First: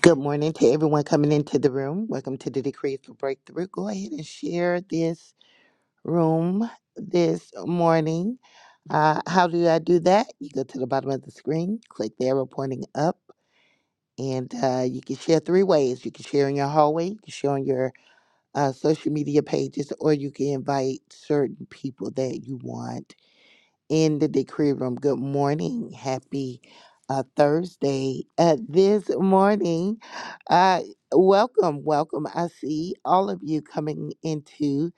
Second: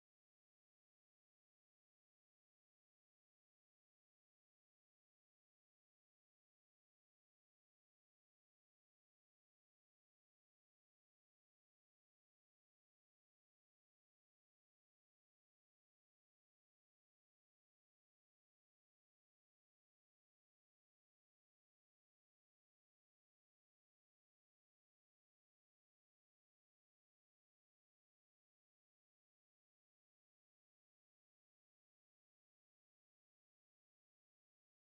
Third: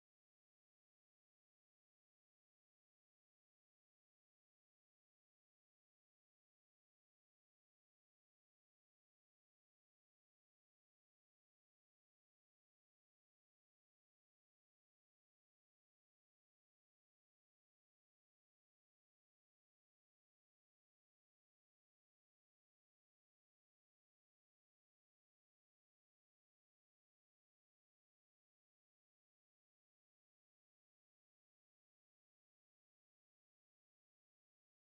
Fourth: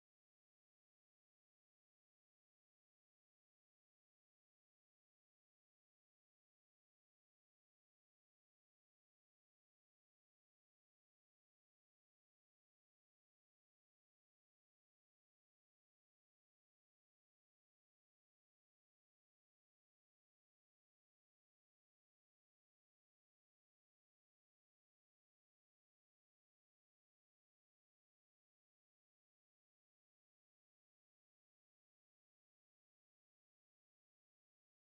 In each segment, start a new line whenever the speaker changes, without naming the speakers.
Good morning to everyone coming into the room. Welcome to the Decree for Breakthrough. Go ahead and share this room this morning. Uh, how do I do that? You go to the bottom of the screen, click the arrow pointing up, and uh, you can share three ways. You can share in your hallway, you can share on your uh, social media pages, or you can invite certain people that you want in the decree room. Good morning. Happy uh, Thursday. Uh, this morning, uh, welcome, welcome. I see all of you coming into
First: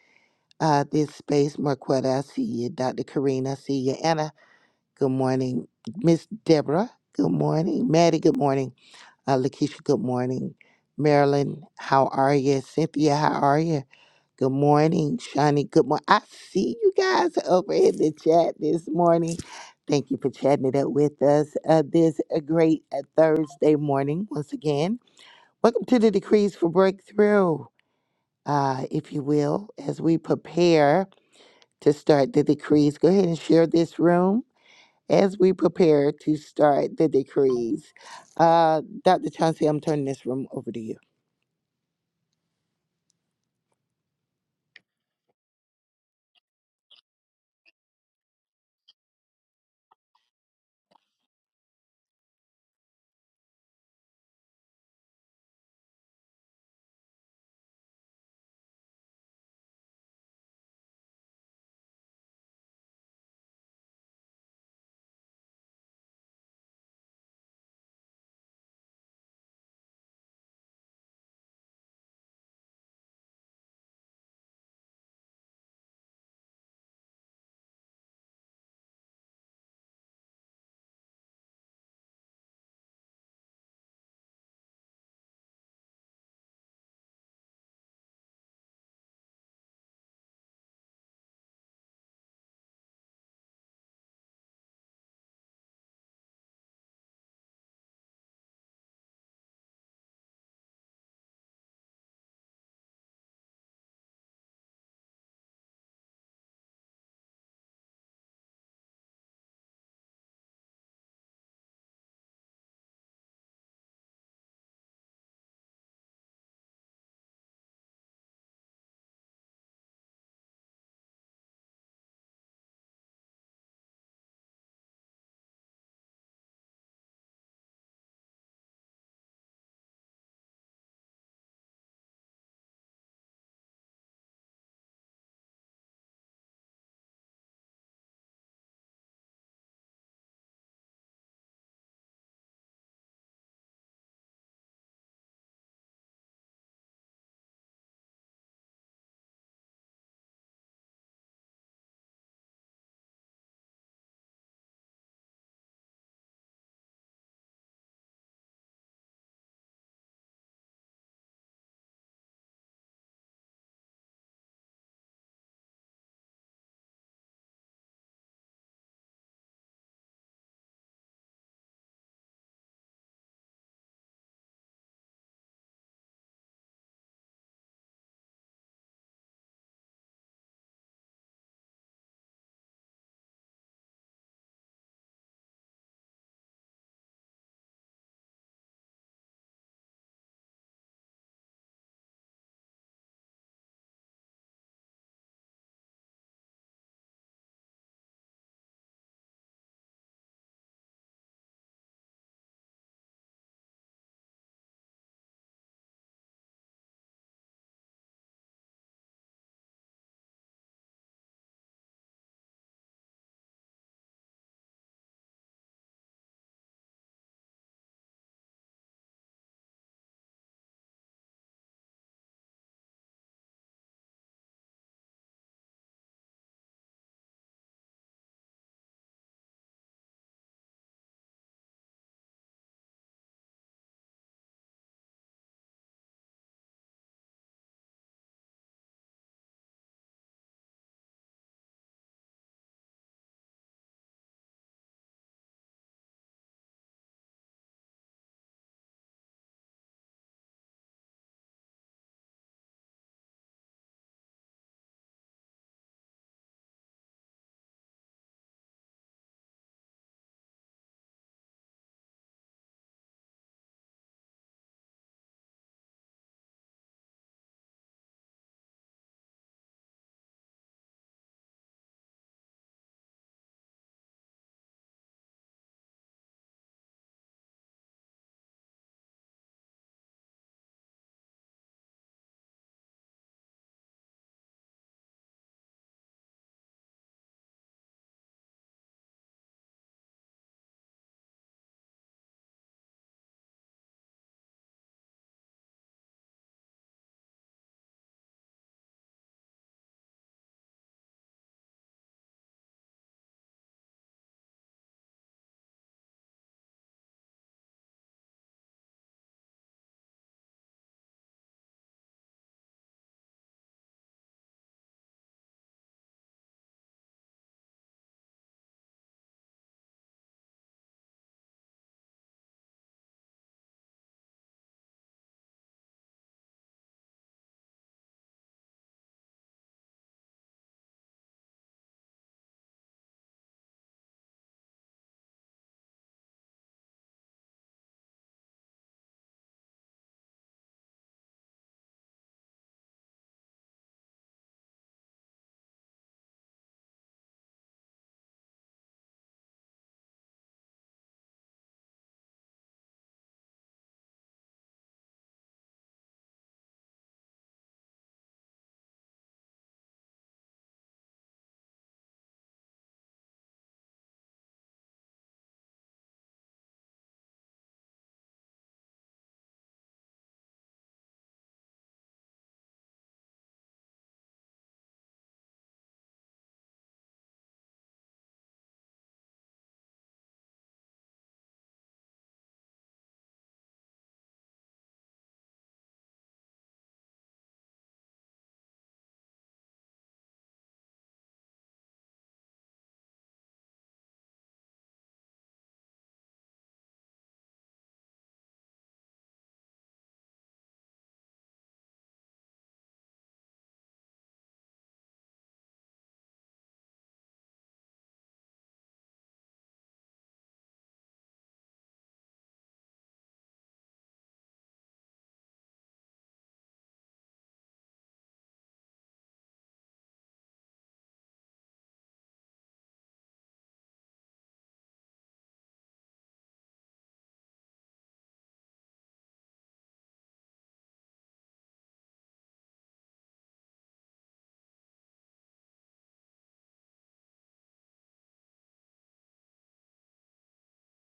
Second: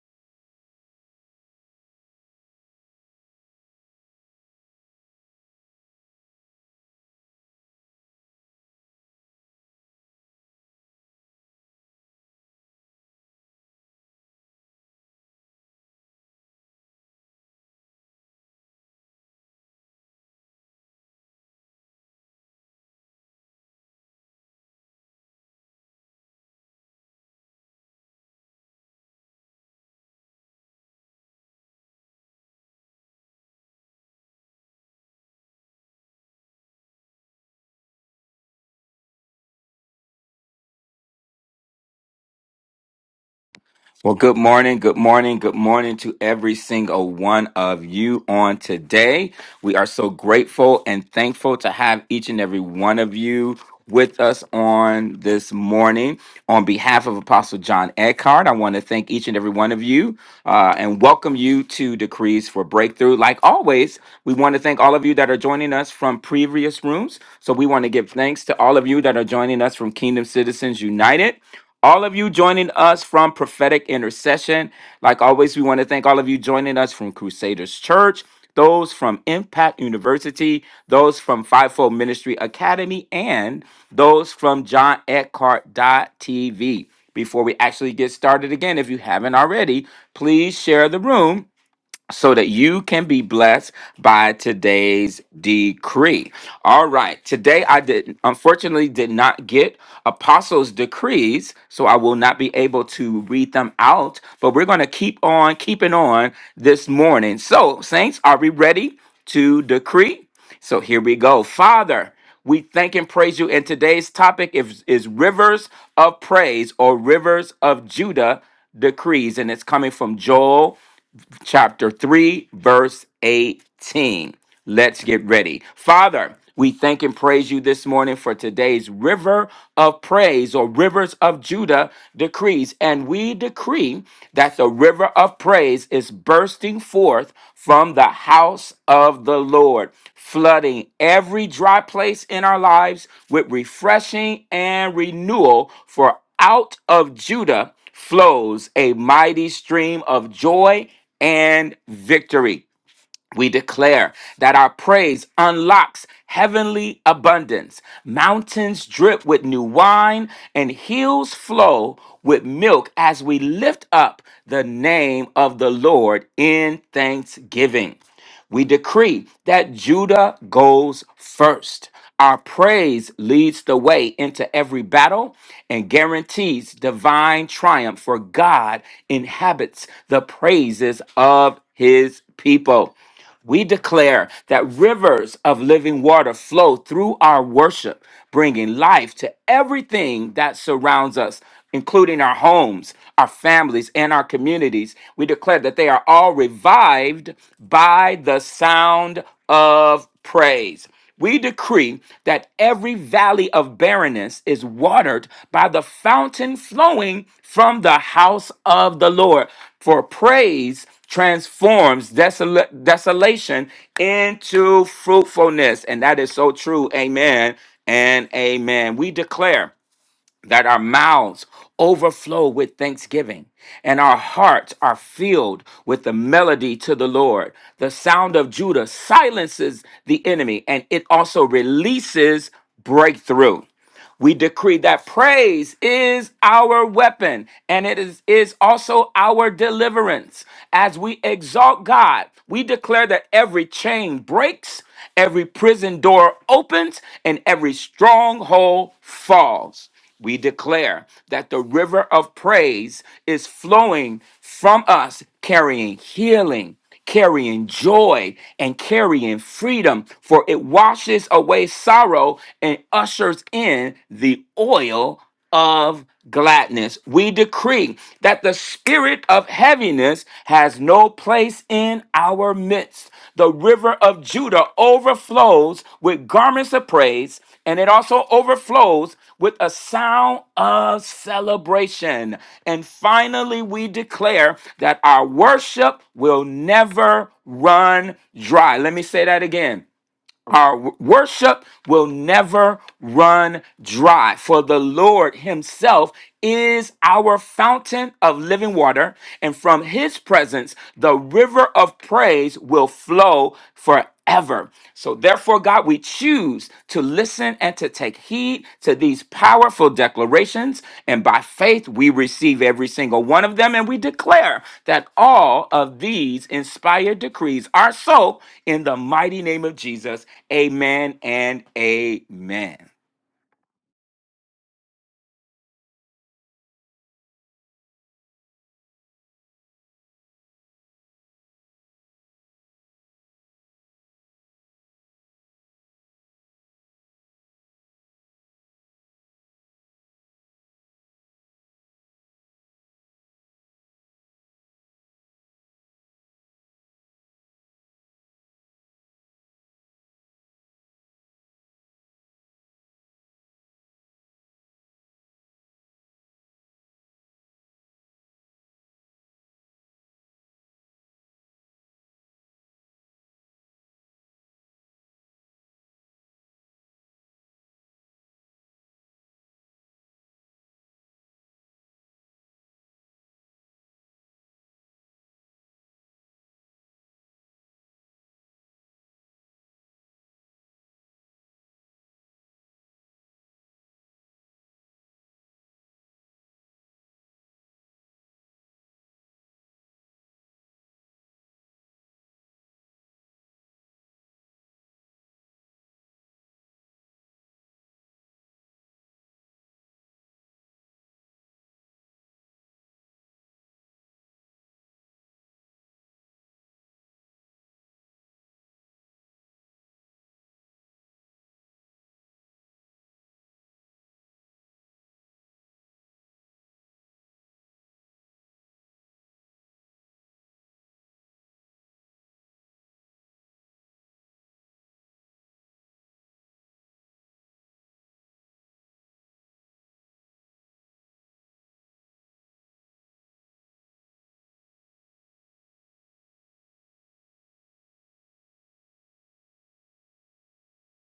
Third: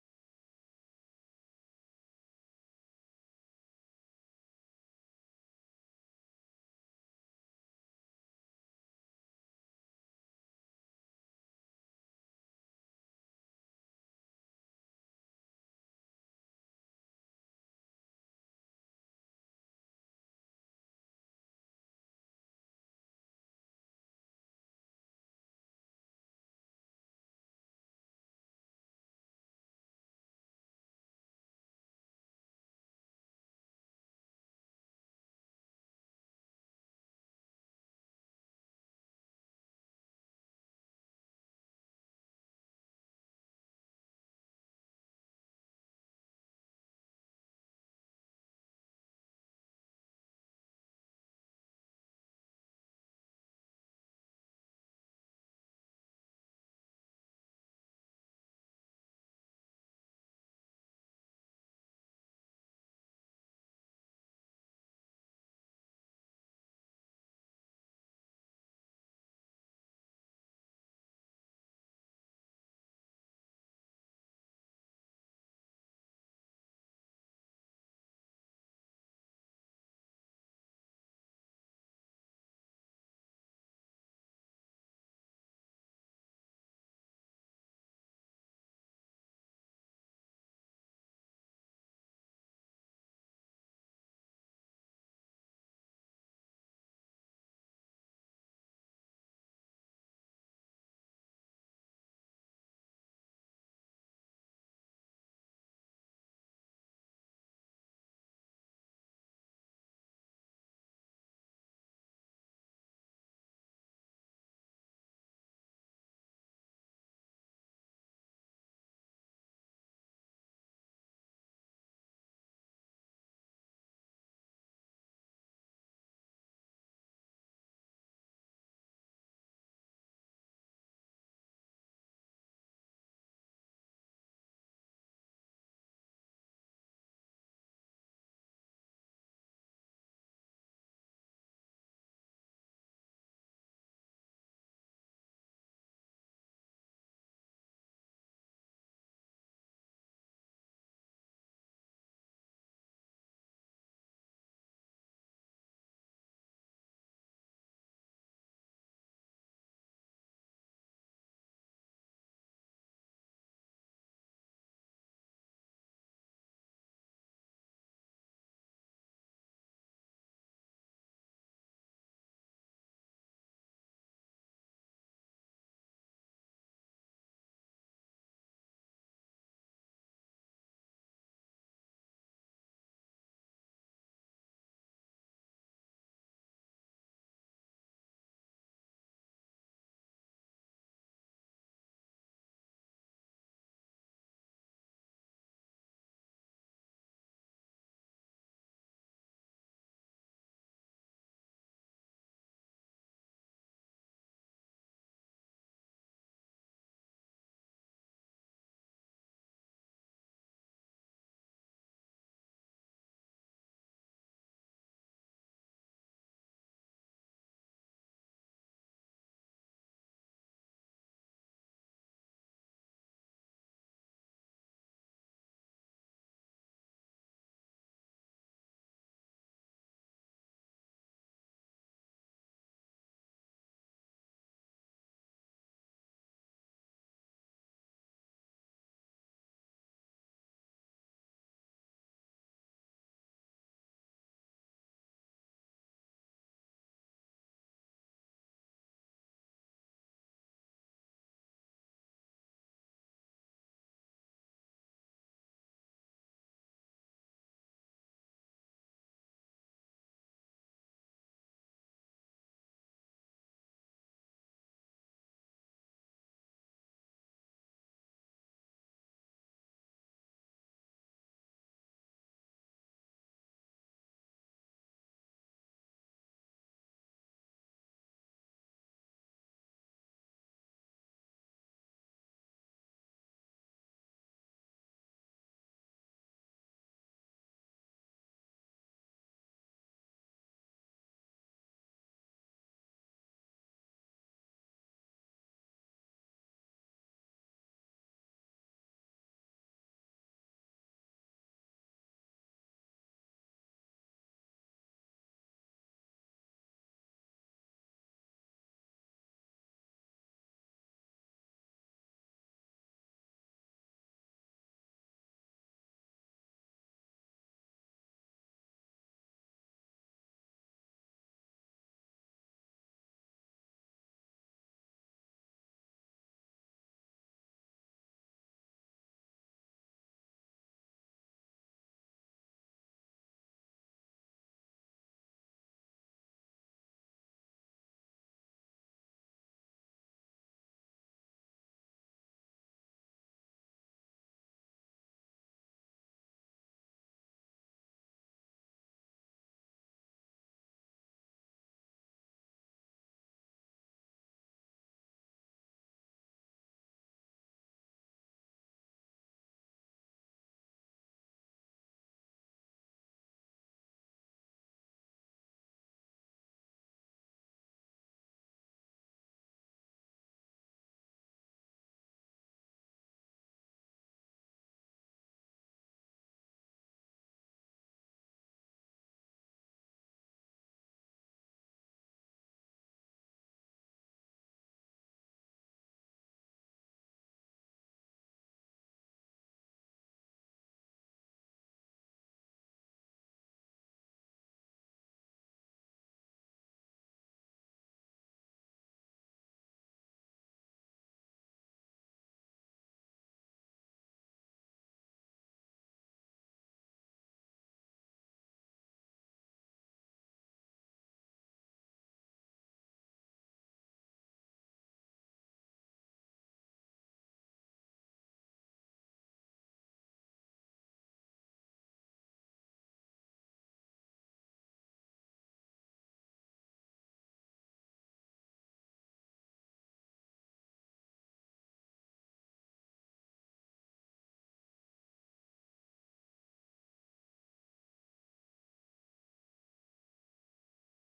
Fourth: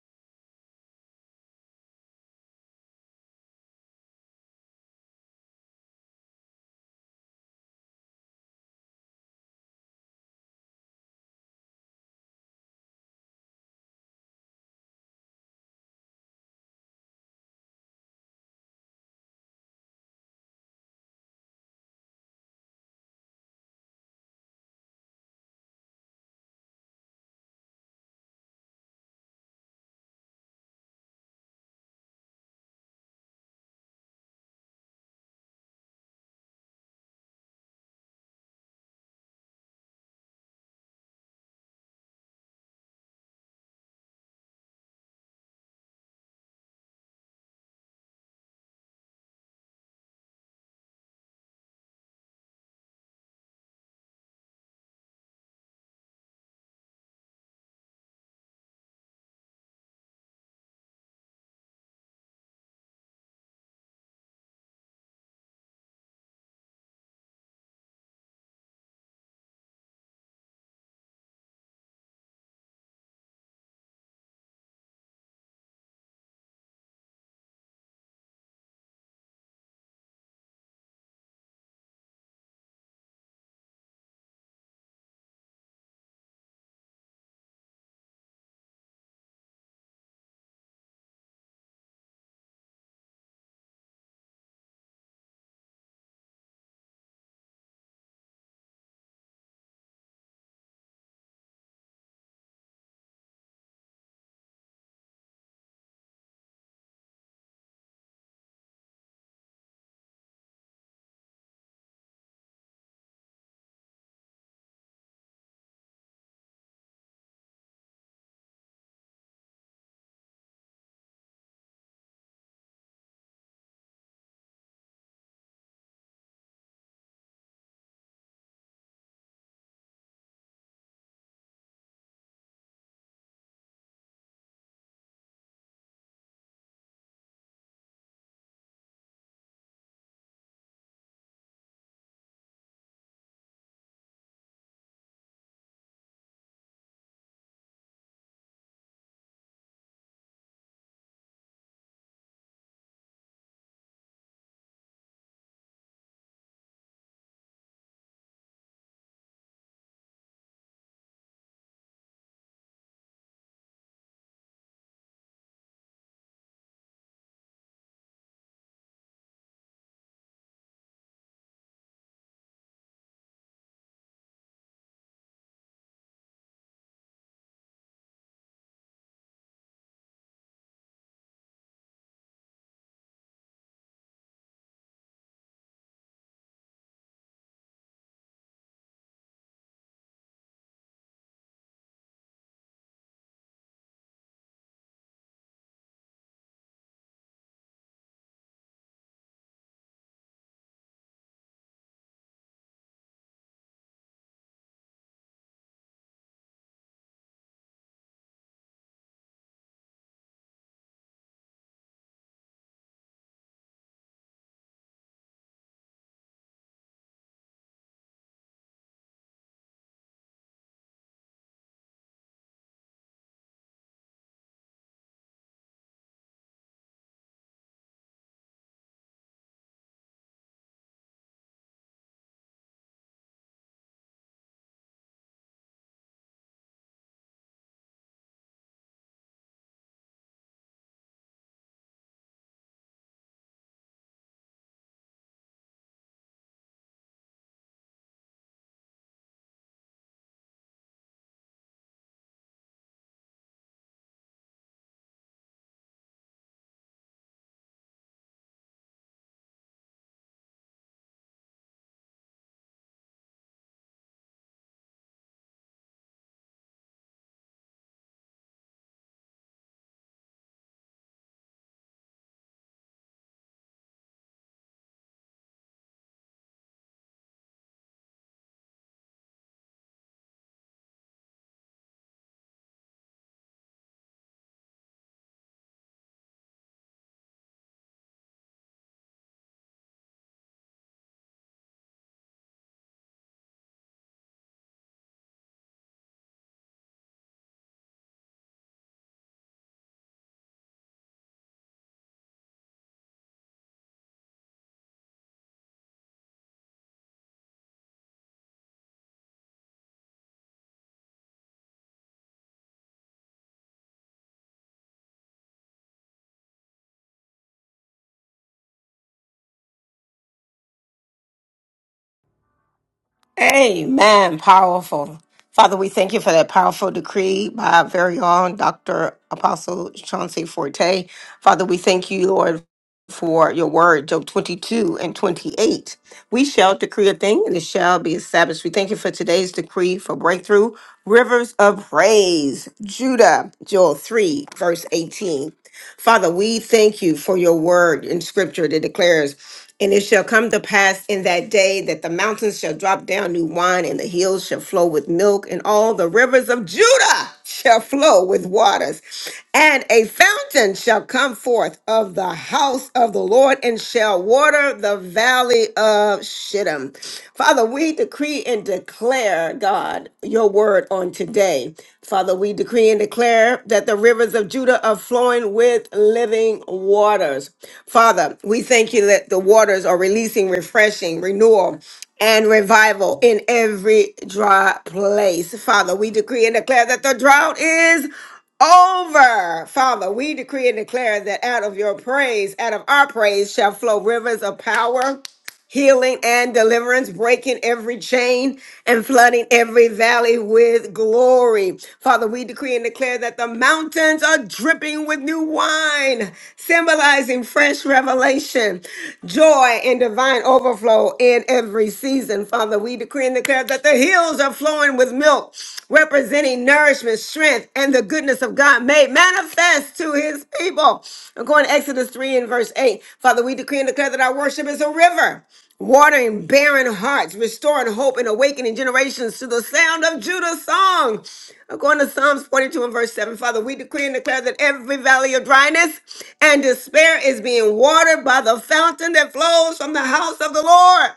uh, this space. Marquetta, I see you. Dr. Karina, I see you. Anna, good morning. Miss Deborah, good morning. Maddie, good morning. Uh, Lakeisha, good morning. Marilyn, how are you? Cynthia, how are you? Good morning, Shawnee. Good morning. I see you guys over in the chat this morning. Thank you for chatting it up with us uh, this a great uh, Thursday morning once again. Welcome to the Decrees for Breakthrough, uh, if you will, as we prepare to start the decrees. Go ahead and share this room as we prepare to start the decrees. Uh, Dr. Chauncey, I'm turning this room over to you.
Well, good morning, good morning, good morning to every single one of you on today. We are so grateful and thankful to have each and every one of you with us on this morning. On behalf of Apostle John Eckhart, I want to thank each and every one of you uh, and welcome you to Decrees for Breakthrough. Like always, we want to thank all of you that are joining us from previous rooms. So we want to give thanks to all of you that are joining us from Kingdom Citizens United. All of you joining us from Prophetic Intercession. Like always, we want to thank all of you joining us from Crusaders Church those from Impact University, those from Fivefold Ministry Academy, and those from John TV. Before we actually get started again, if you haven't already, please share the room so that you can be blessed by today's decree. All right, today I did unfortunately did not get apostles' decrees, so I will not be able to read them out, but we're going to keep on keeping on this morning. So, saints, are we ready to decree? So here we go. Father, we thank and praise you. And today's topic is, is rivers of praise or rivers of Judah decrees. And it's coming from Joel chapter 3, verse 18. Let's get ready. Father, we thank and praise you this morning for today's river of praise or rivers of Judah decrees. And we decree that the river of praise is bursting forth from the house of the Lord, flooding every dry place in our lives with refreshing and renewal. For out of Judah flows a mighty stream of joy and victory. We declare that our praise unlocks heavenly abundance. Mountains drip with new wine, and hills flow with milk as we lift up the name of the Lord in thanksgiving. We decree that Judah goes first. Our praise leads the way into every battle and guarantees divine triumph, for God inhabits the praises of his people. We declare that rivers of living water flow through our worship, bringing life to everything that surrounds us, including our homes, our families, and our communities. We declare that they are all revived by the sound of praise. We decree that every valley of barrenness is watered by the fountain flowing from the house of the Lord. For praise transforms desola- desolation into fruitfulness. And that is so true. Amen and amen. We declare that our mouths overflow with thanksgiving and our hearts are filled with the melody to the Lord. The sound of Judah silences the enemy and it also releases breakthrough. We decree that praise is our weapon and it is, is also our deliverance. As we exalt God, we declare that every chain breaks, every prison door opens, and every stronghold falls. We declare that the river of praise is flowing from us, carrying healing carrying joy and carrying freedom, for it washes away sorrow and ushers in the oil of gladness. We decree that the spirit of heaviness has no place in our midst. The river of Judah overflows with garments of praise, and it also overflows with a sound of celebration. And finally, we declare that our worship will never run dry. Let me say that again. Our w- worship will never run dry, for the Lord Himself is our fountain of living water, and from His presence, the river of praise will flow forever. So, therefore, God, we choose needs to listen and to take heed to these powerful declarations. And by faith, we receive every single one of them. And we declare that all of these inspired decrees are so in the mighty name of Jesus. Amen and amen.
Amen. Powerful. Father, we thank you for that powerful decree by our very own Dr. Apostle Chauncey Forte. Father, we thank you, Lord, for your word, Job 22 and 28. We shall decree a thing and it shall be established. We thank you for today's decree for breakthrough. Rivers of praise, Judah, Joel 3, verse 18. Father, we thank you for your word in scripture that declares. And it shall come to pass in that day that the mountains shall drop down new wine, and the hills shall flow with milk, and all the rivers of Judah shall flow with waters. And a fountain shall come forth of the house of the Lord, and shall water the valley of Shittim. Father, we decree and declare, God, your word on today. Father, we we decree and declare that the rivers of Judah are flowing with living waters. Father, we thank you that the waters are releasing refreshing, renewal, and revival in every dry place. Father, we decree and declare that the drought is over. Father, we decree and declare that out of your praise, out of our praise, shall flow rivers of power healing and deliverance, breaking every chain and flooding every valley with glory. Father, we decree and declare that the mountains are dripping with new wine, symbolizing fresh revelation, joy, and divine overflow in every season. Father, we decree and declare that the hills are flowing with milk, representing nourishment, strength, and the goodness of God made manifest to his people. According to Exodus 3 and verse 8, Father, we decree and declare that our worship is a river watering barren hearts, restoring hope and awakening generations to the sound of Judah's song. According to Psalms 42 and verse 7, Father, we decree and declare that every valley of dryness and despair is being watered by the fountain that flows from the house of the Lord.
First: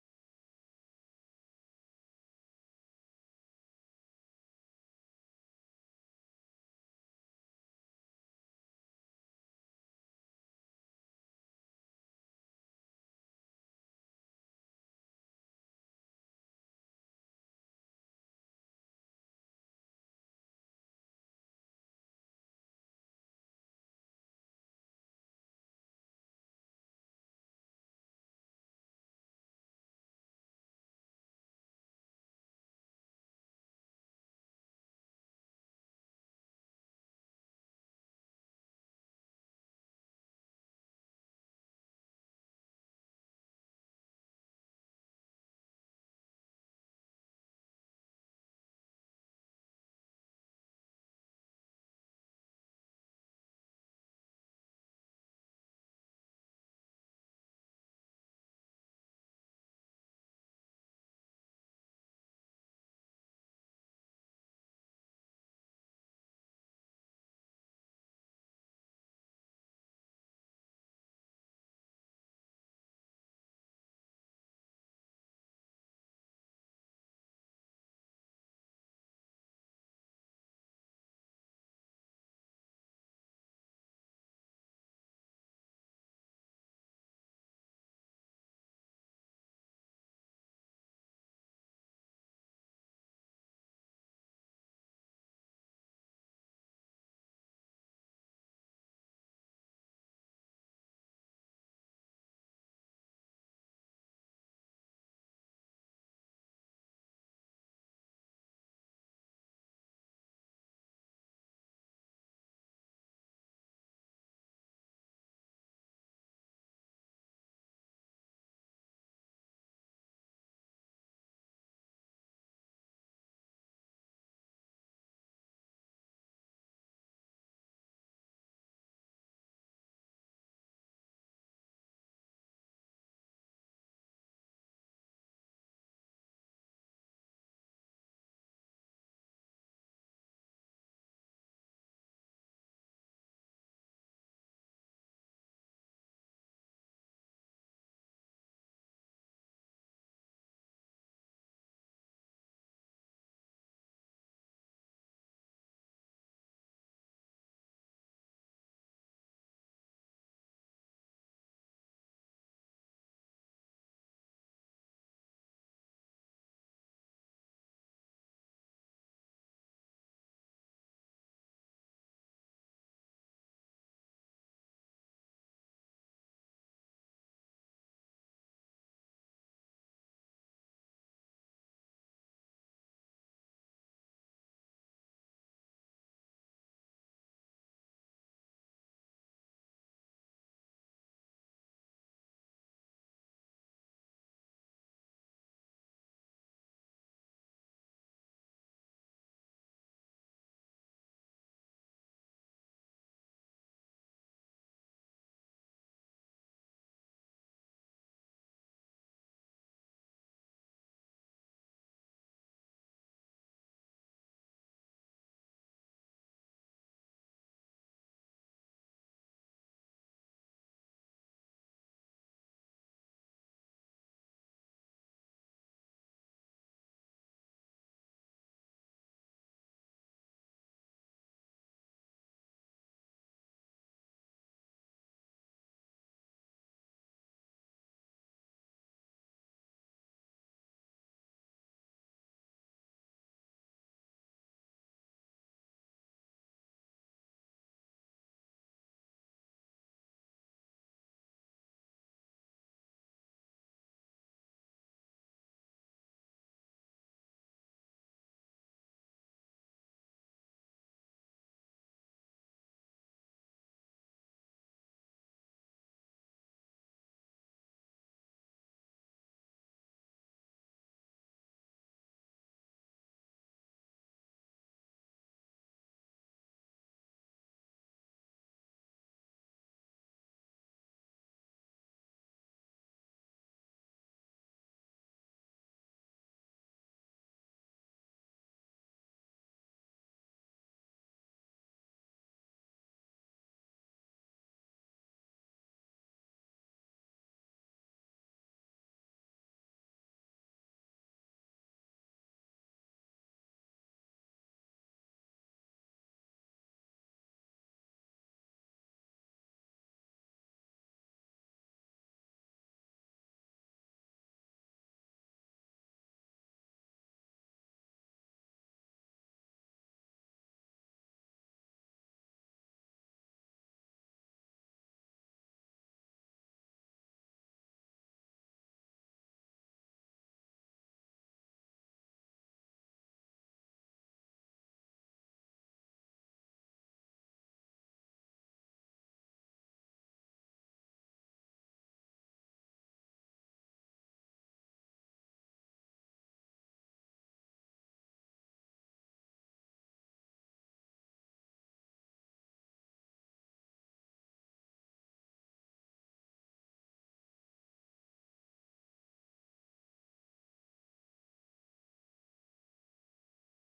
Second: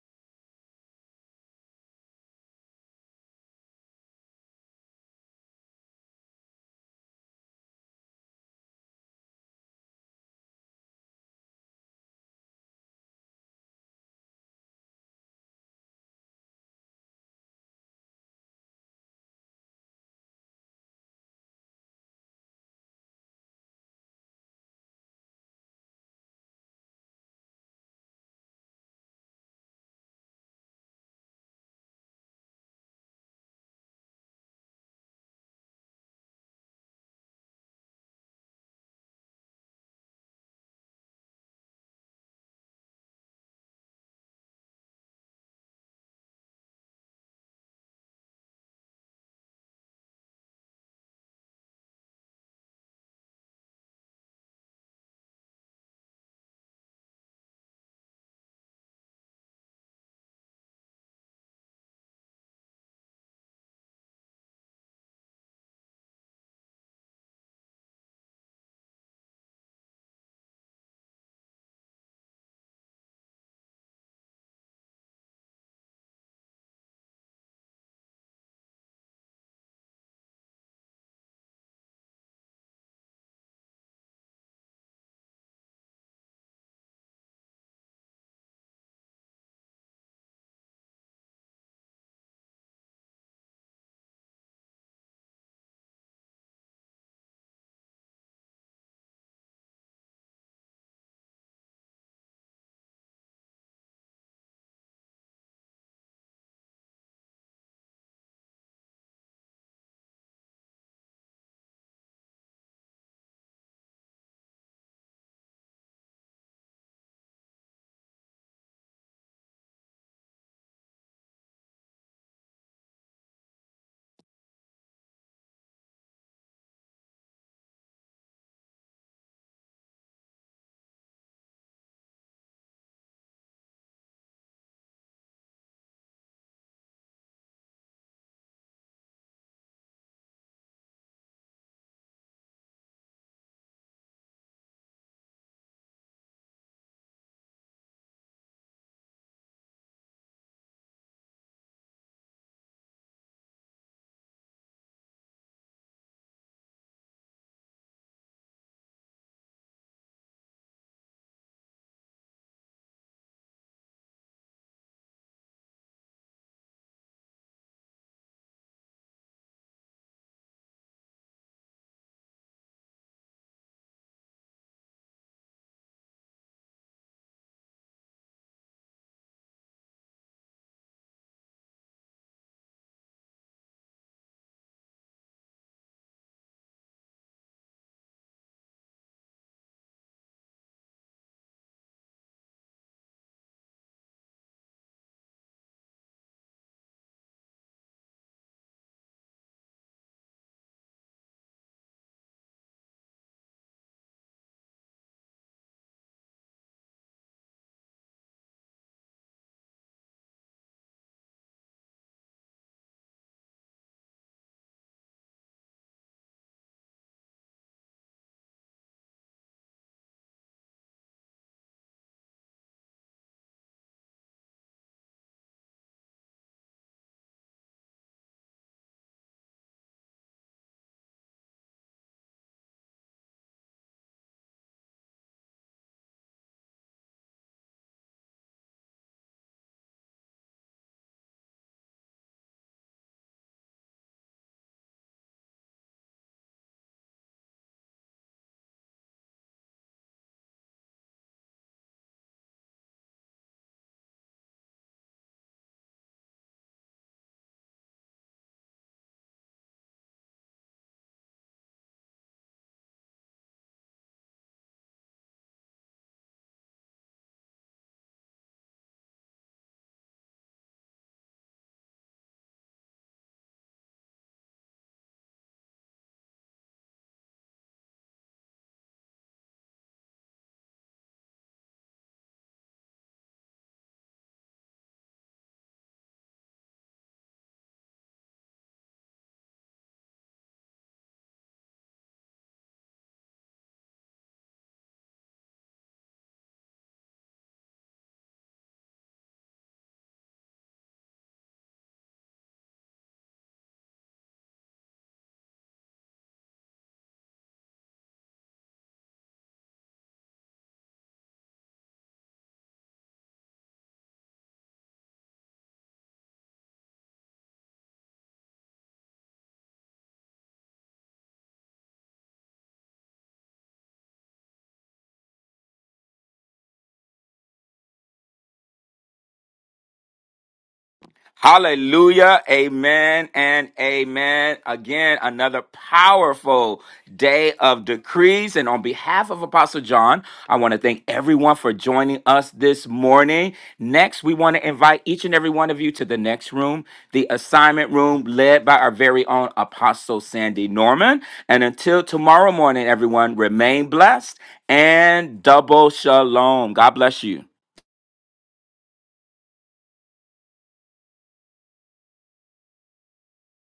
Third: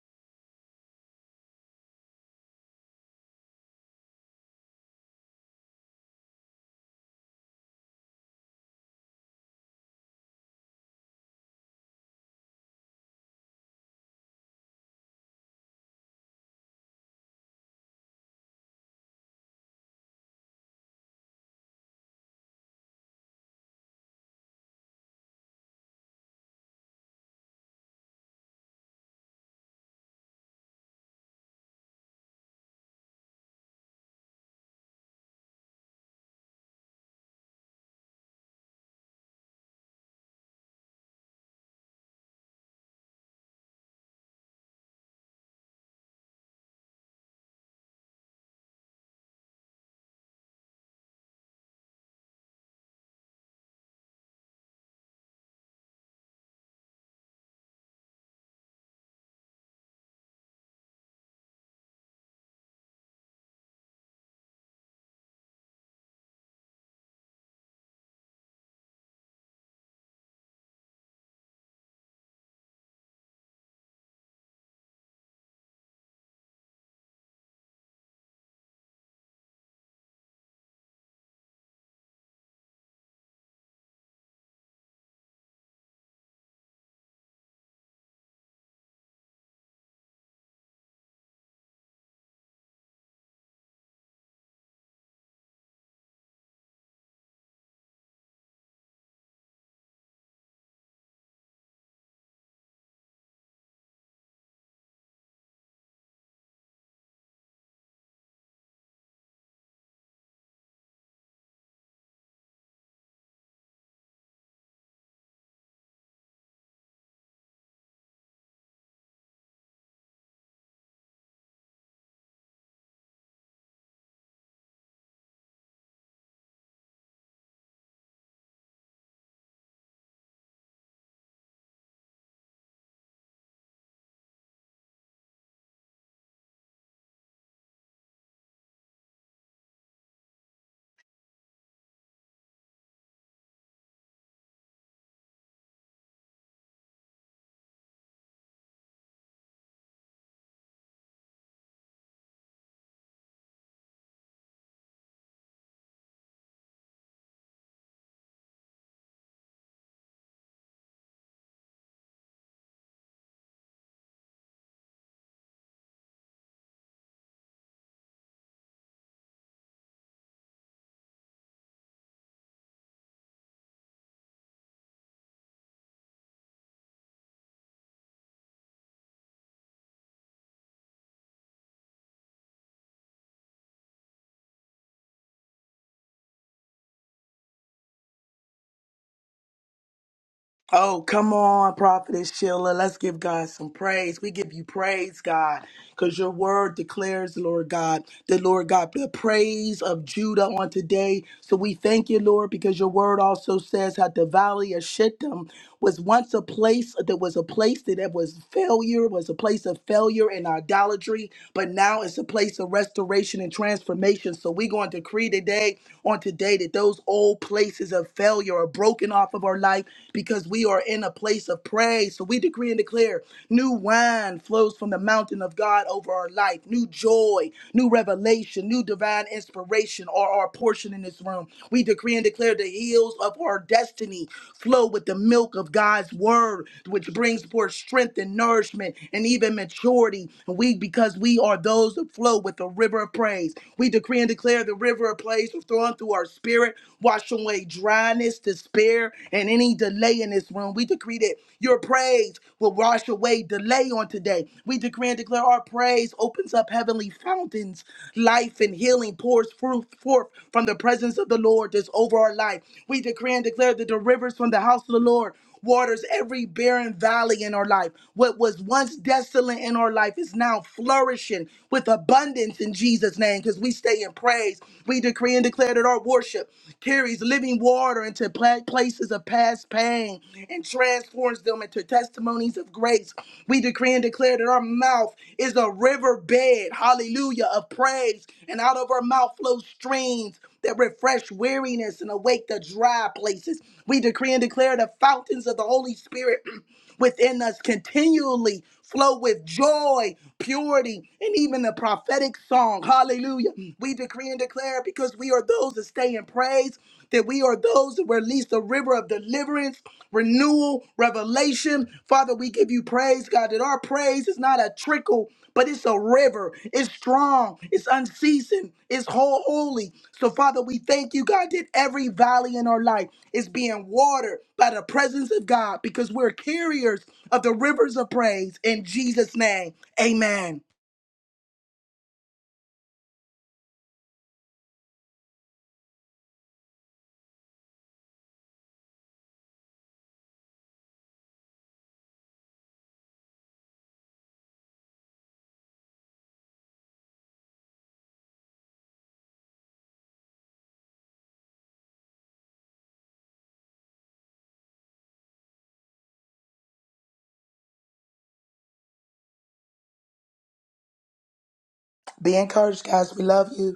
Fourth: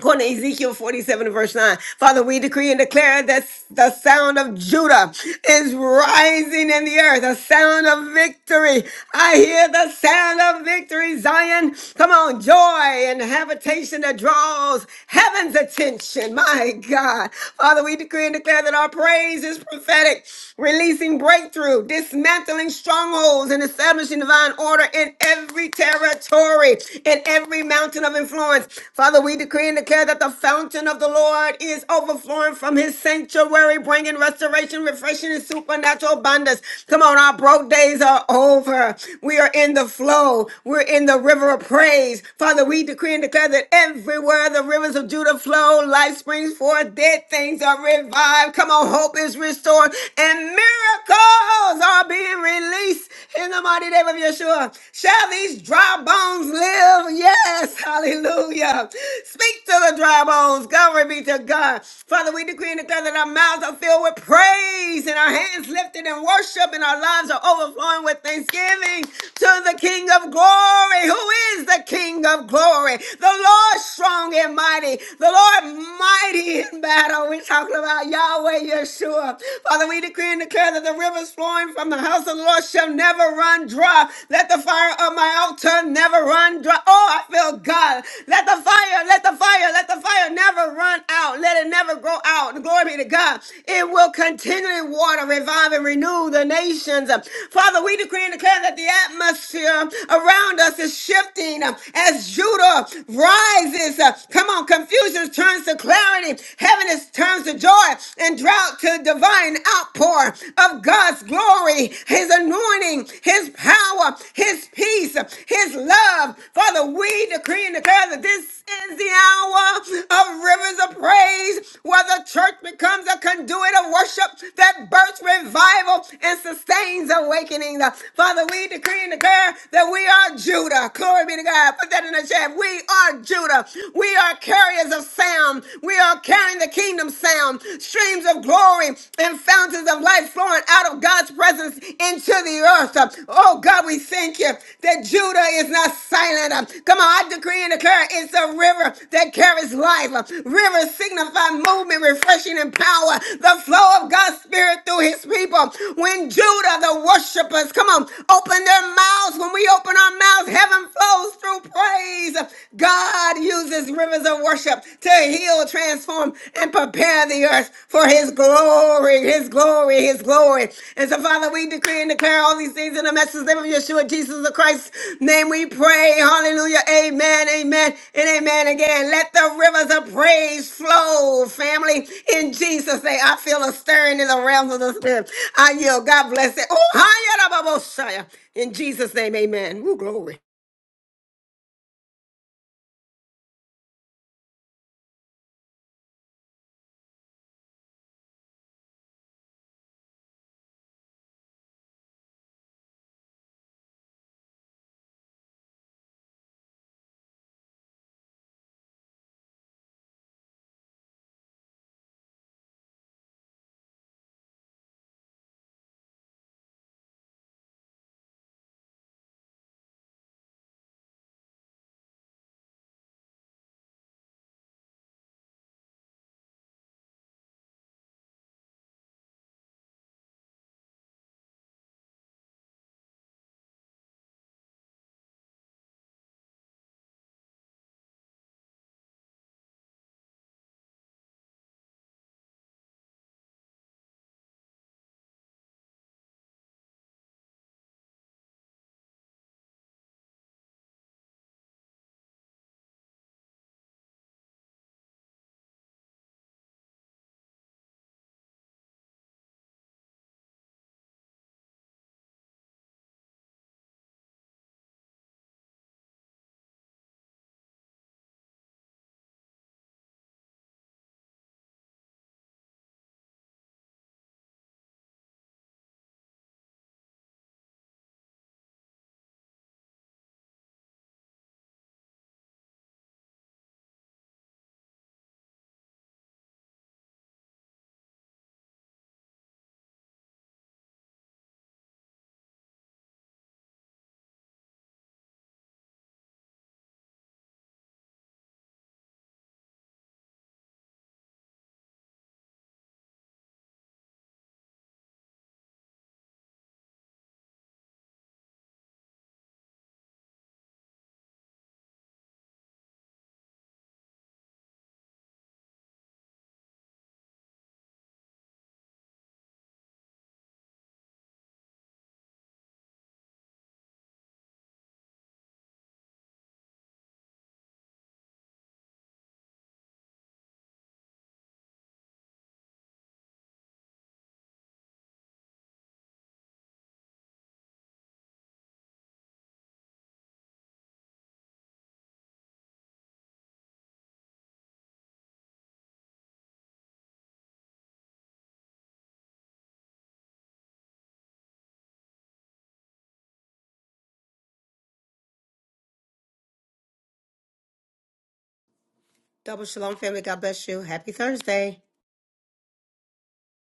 According to Ezekiel 47 verse 9. Father, we decree and declare that the sound of Judah is rising in the earth, a sound of victory. I hear the sound of victory, Zion. Come on, joy and habitation that draws heaven's attention. My God. Father, we decree and declare that our praise is prophetic, releasing breakthrough, dismantling strongholds, and establishing divine order in every territory glory in every mountain of influence. Father, we decree and declare that the fountain of the Lord is overflowing from his sanctuary, bringing restoration, refreshing, and supernatural abundance. Come on, our broke days are over. We are in the flow, we're in the river of praise. Father, we decree and declare that everywhere the rivers of Judah flow, life springs forth, dead things are revived. Come on, hope is restored, and miracles are being released peace in the mighty name of Yeshua. Shall these dry bones live? Yes, hallelujah. Speak to the dry bones. Glory be to God. Father, we decree and declare that our mouths are filled with praise and our hands lifted in worship and our lives are overflowing with thanksgiving to the King of glory. Who is the King of glory? The Lord strong and mighty. The Lord mighty in battle. We're talking about Yahweh Yeshua river. Father, we decree and declare that the rivers flowing from the house of the Lord shall never run dry. Let the fire of my altar never run dry. Oh, I feel God. Let the fire, let the fire, let the fire never run out. Let it never go out. Glory be to God. It will continually water, revive, and renew the nations. Father, we decree and declare that the atmosphere around us is shifting um, as Judah rises. Uh, Come on, confusion turns to clarity clarity. Heaven is turns to joy and drought to divine outpour of God's glory, His anointing, His power, His peace, His love. Father, we decree and declare that this is the hour of rivers of praise where the church becomes a conduit of worship that births revival and sustains awakening. Father, we decree and declare that we are Judah. Glory be to God. Put that in the Meshach. We are Judah. We are carriers of sound. We are carrying the kingdom sound. Streams of glory and fountains of life flowing out of God's presence into the earth. Oh God, we thank you that Judah is not silent. Come on, I decree and declare it's a river that carries life. Rivers signify movement, refreshing, and power. The flow of God's Spirit through his people. When Judah, the worshipers, come on, open their our mouths, when we open our mouths, heaven flows through praise. God uses rivers of worship to heal, transform, and prepare the earth for his glory, his glory, his glory. And so, Father, we decree and declare all these things in the message name of Yeshua, Jesus the Christ's name we pray. Hallelujah. Amen, amen, and amen again. Let the rivers of praise flow, family. In Jesus' name, I feel a stirring in the realms of the spirit. I yield. God bless it. Oh, hi, in Jesus' name, amen. Woo, glory.
Oh, come on, Prophetess Sheila. Let's give God some praise. We give you praise, God, because your word declares, Lord God, the Lord God, the praise of Judah on today. So we thank you, Lord, because your word also says how the valley of Shittim was once a place that was a place that it was failure, was a place of failure and idolatry, but now it's a place of restoration and transformation. So we're going to decree today on today that those old places of failure are broken off of our life because we are in a place of praise. So we decree and declare new wine flows from the mountain of God over our life, new joy, new revelation, new divine inspiration are our portion portion in this room. We decree and declare the hills of our destiny flow with the milk of God's word, which brings forth strength and nourishment and even maturity. And we, because we are those that flow with the river of praise, we decree and declare the river of praise will thrown through our spirit, wash away dryness, despair, and any delay in this room. We decree that your praise will wash away delay on today. We decree and declare our our praise opens up heavenly fountains. Life and healing pours forth forth from the presence of the Lord that's over our life. We decree and declare that the rivers from the house of the Lord waters every barren valley in our life. What was once desolate in our life is now flourishing with abundance in Jesus' name because we stay in praise. We decree and declare that our worship carries living water into pla- places of past pain and transforms them into testimonies of grace. We decree and declare that our mouth is a riverbed, hallelujah, of praise. And out of our mouth flow streams that refresh weariness and awake the dry places. We decree and declare the fountains of the Holy Spirit within us continually flow with joy, purity, and even the prophetic song. Hallelujah. We decree and declare because we are those that stay in praise that we are those that release the river of deliverance, renewal, revelation. Father, we give you praise, God, that our praise is not a trickle, but it's a river. It's strong, it's unceasing, it's whole holy. So, Father, we thank you, God, that every valley in our life is being watered by the presence of God because we're carriers of the rivers of praise in Jesus' name. Amen.
Hallelujah. Amen and amen. Again, another powerful day of decrees. And on behalf of Apostle John, I want to thank everyone for joining us this morning. Next, we want to invite each and every one of you to the next room, the assignment room led by our very own Apostle Sandy Norman. And until tomorrow morning, everyone, remain blessed and double shalom. God bless you.
Double shalom, family. God bless you. Happy Thursday.
Be encouraged, guys. We love you.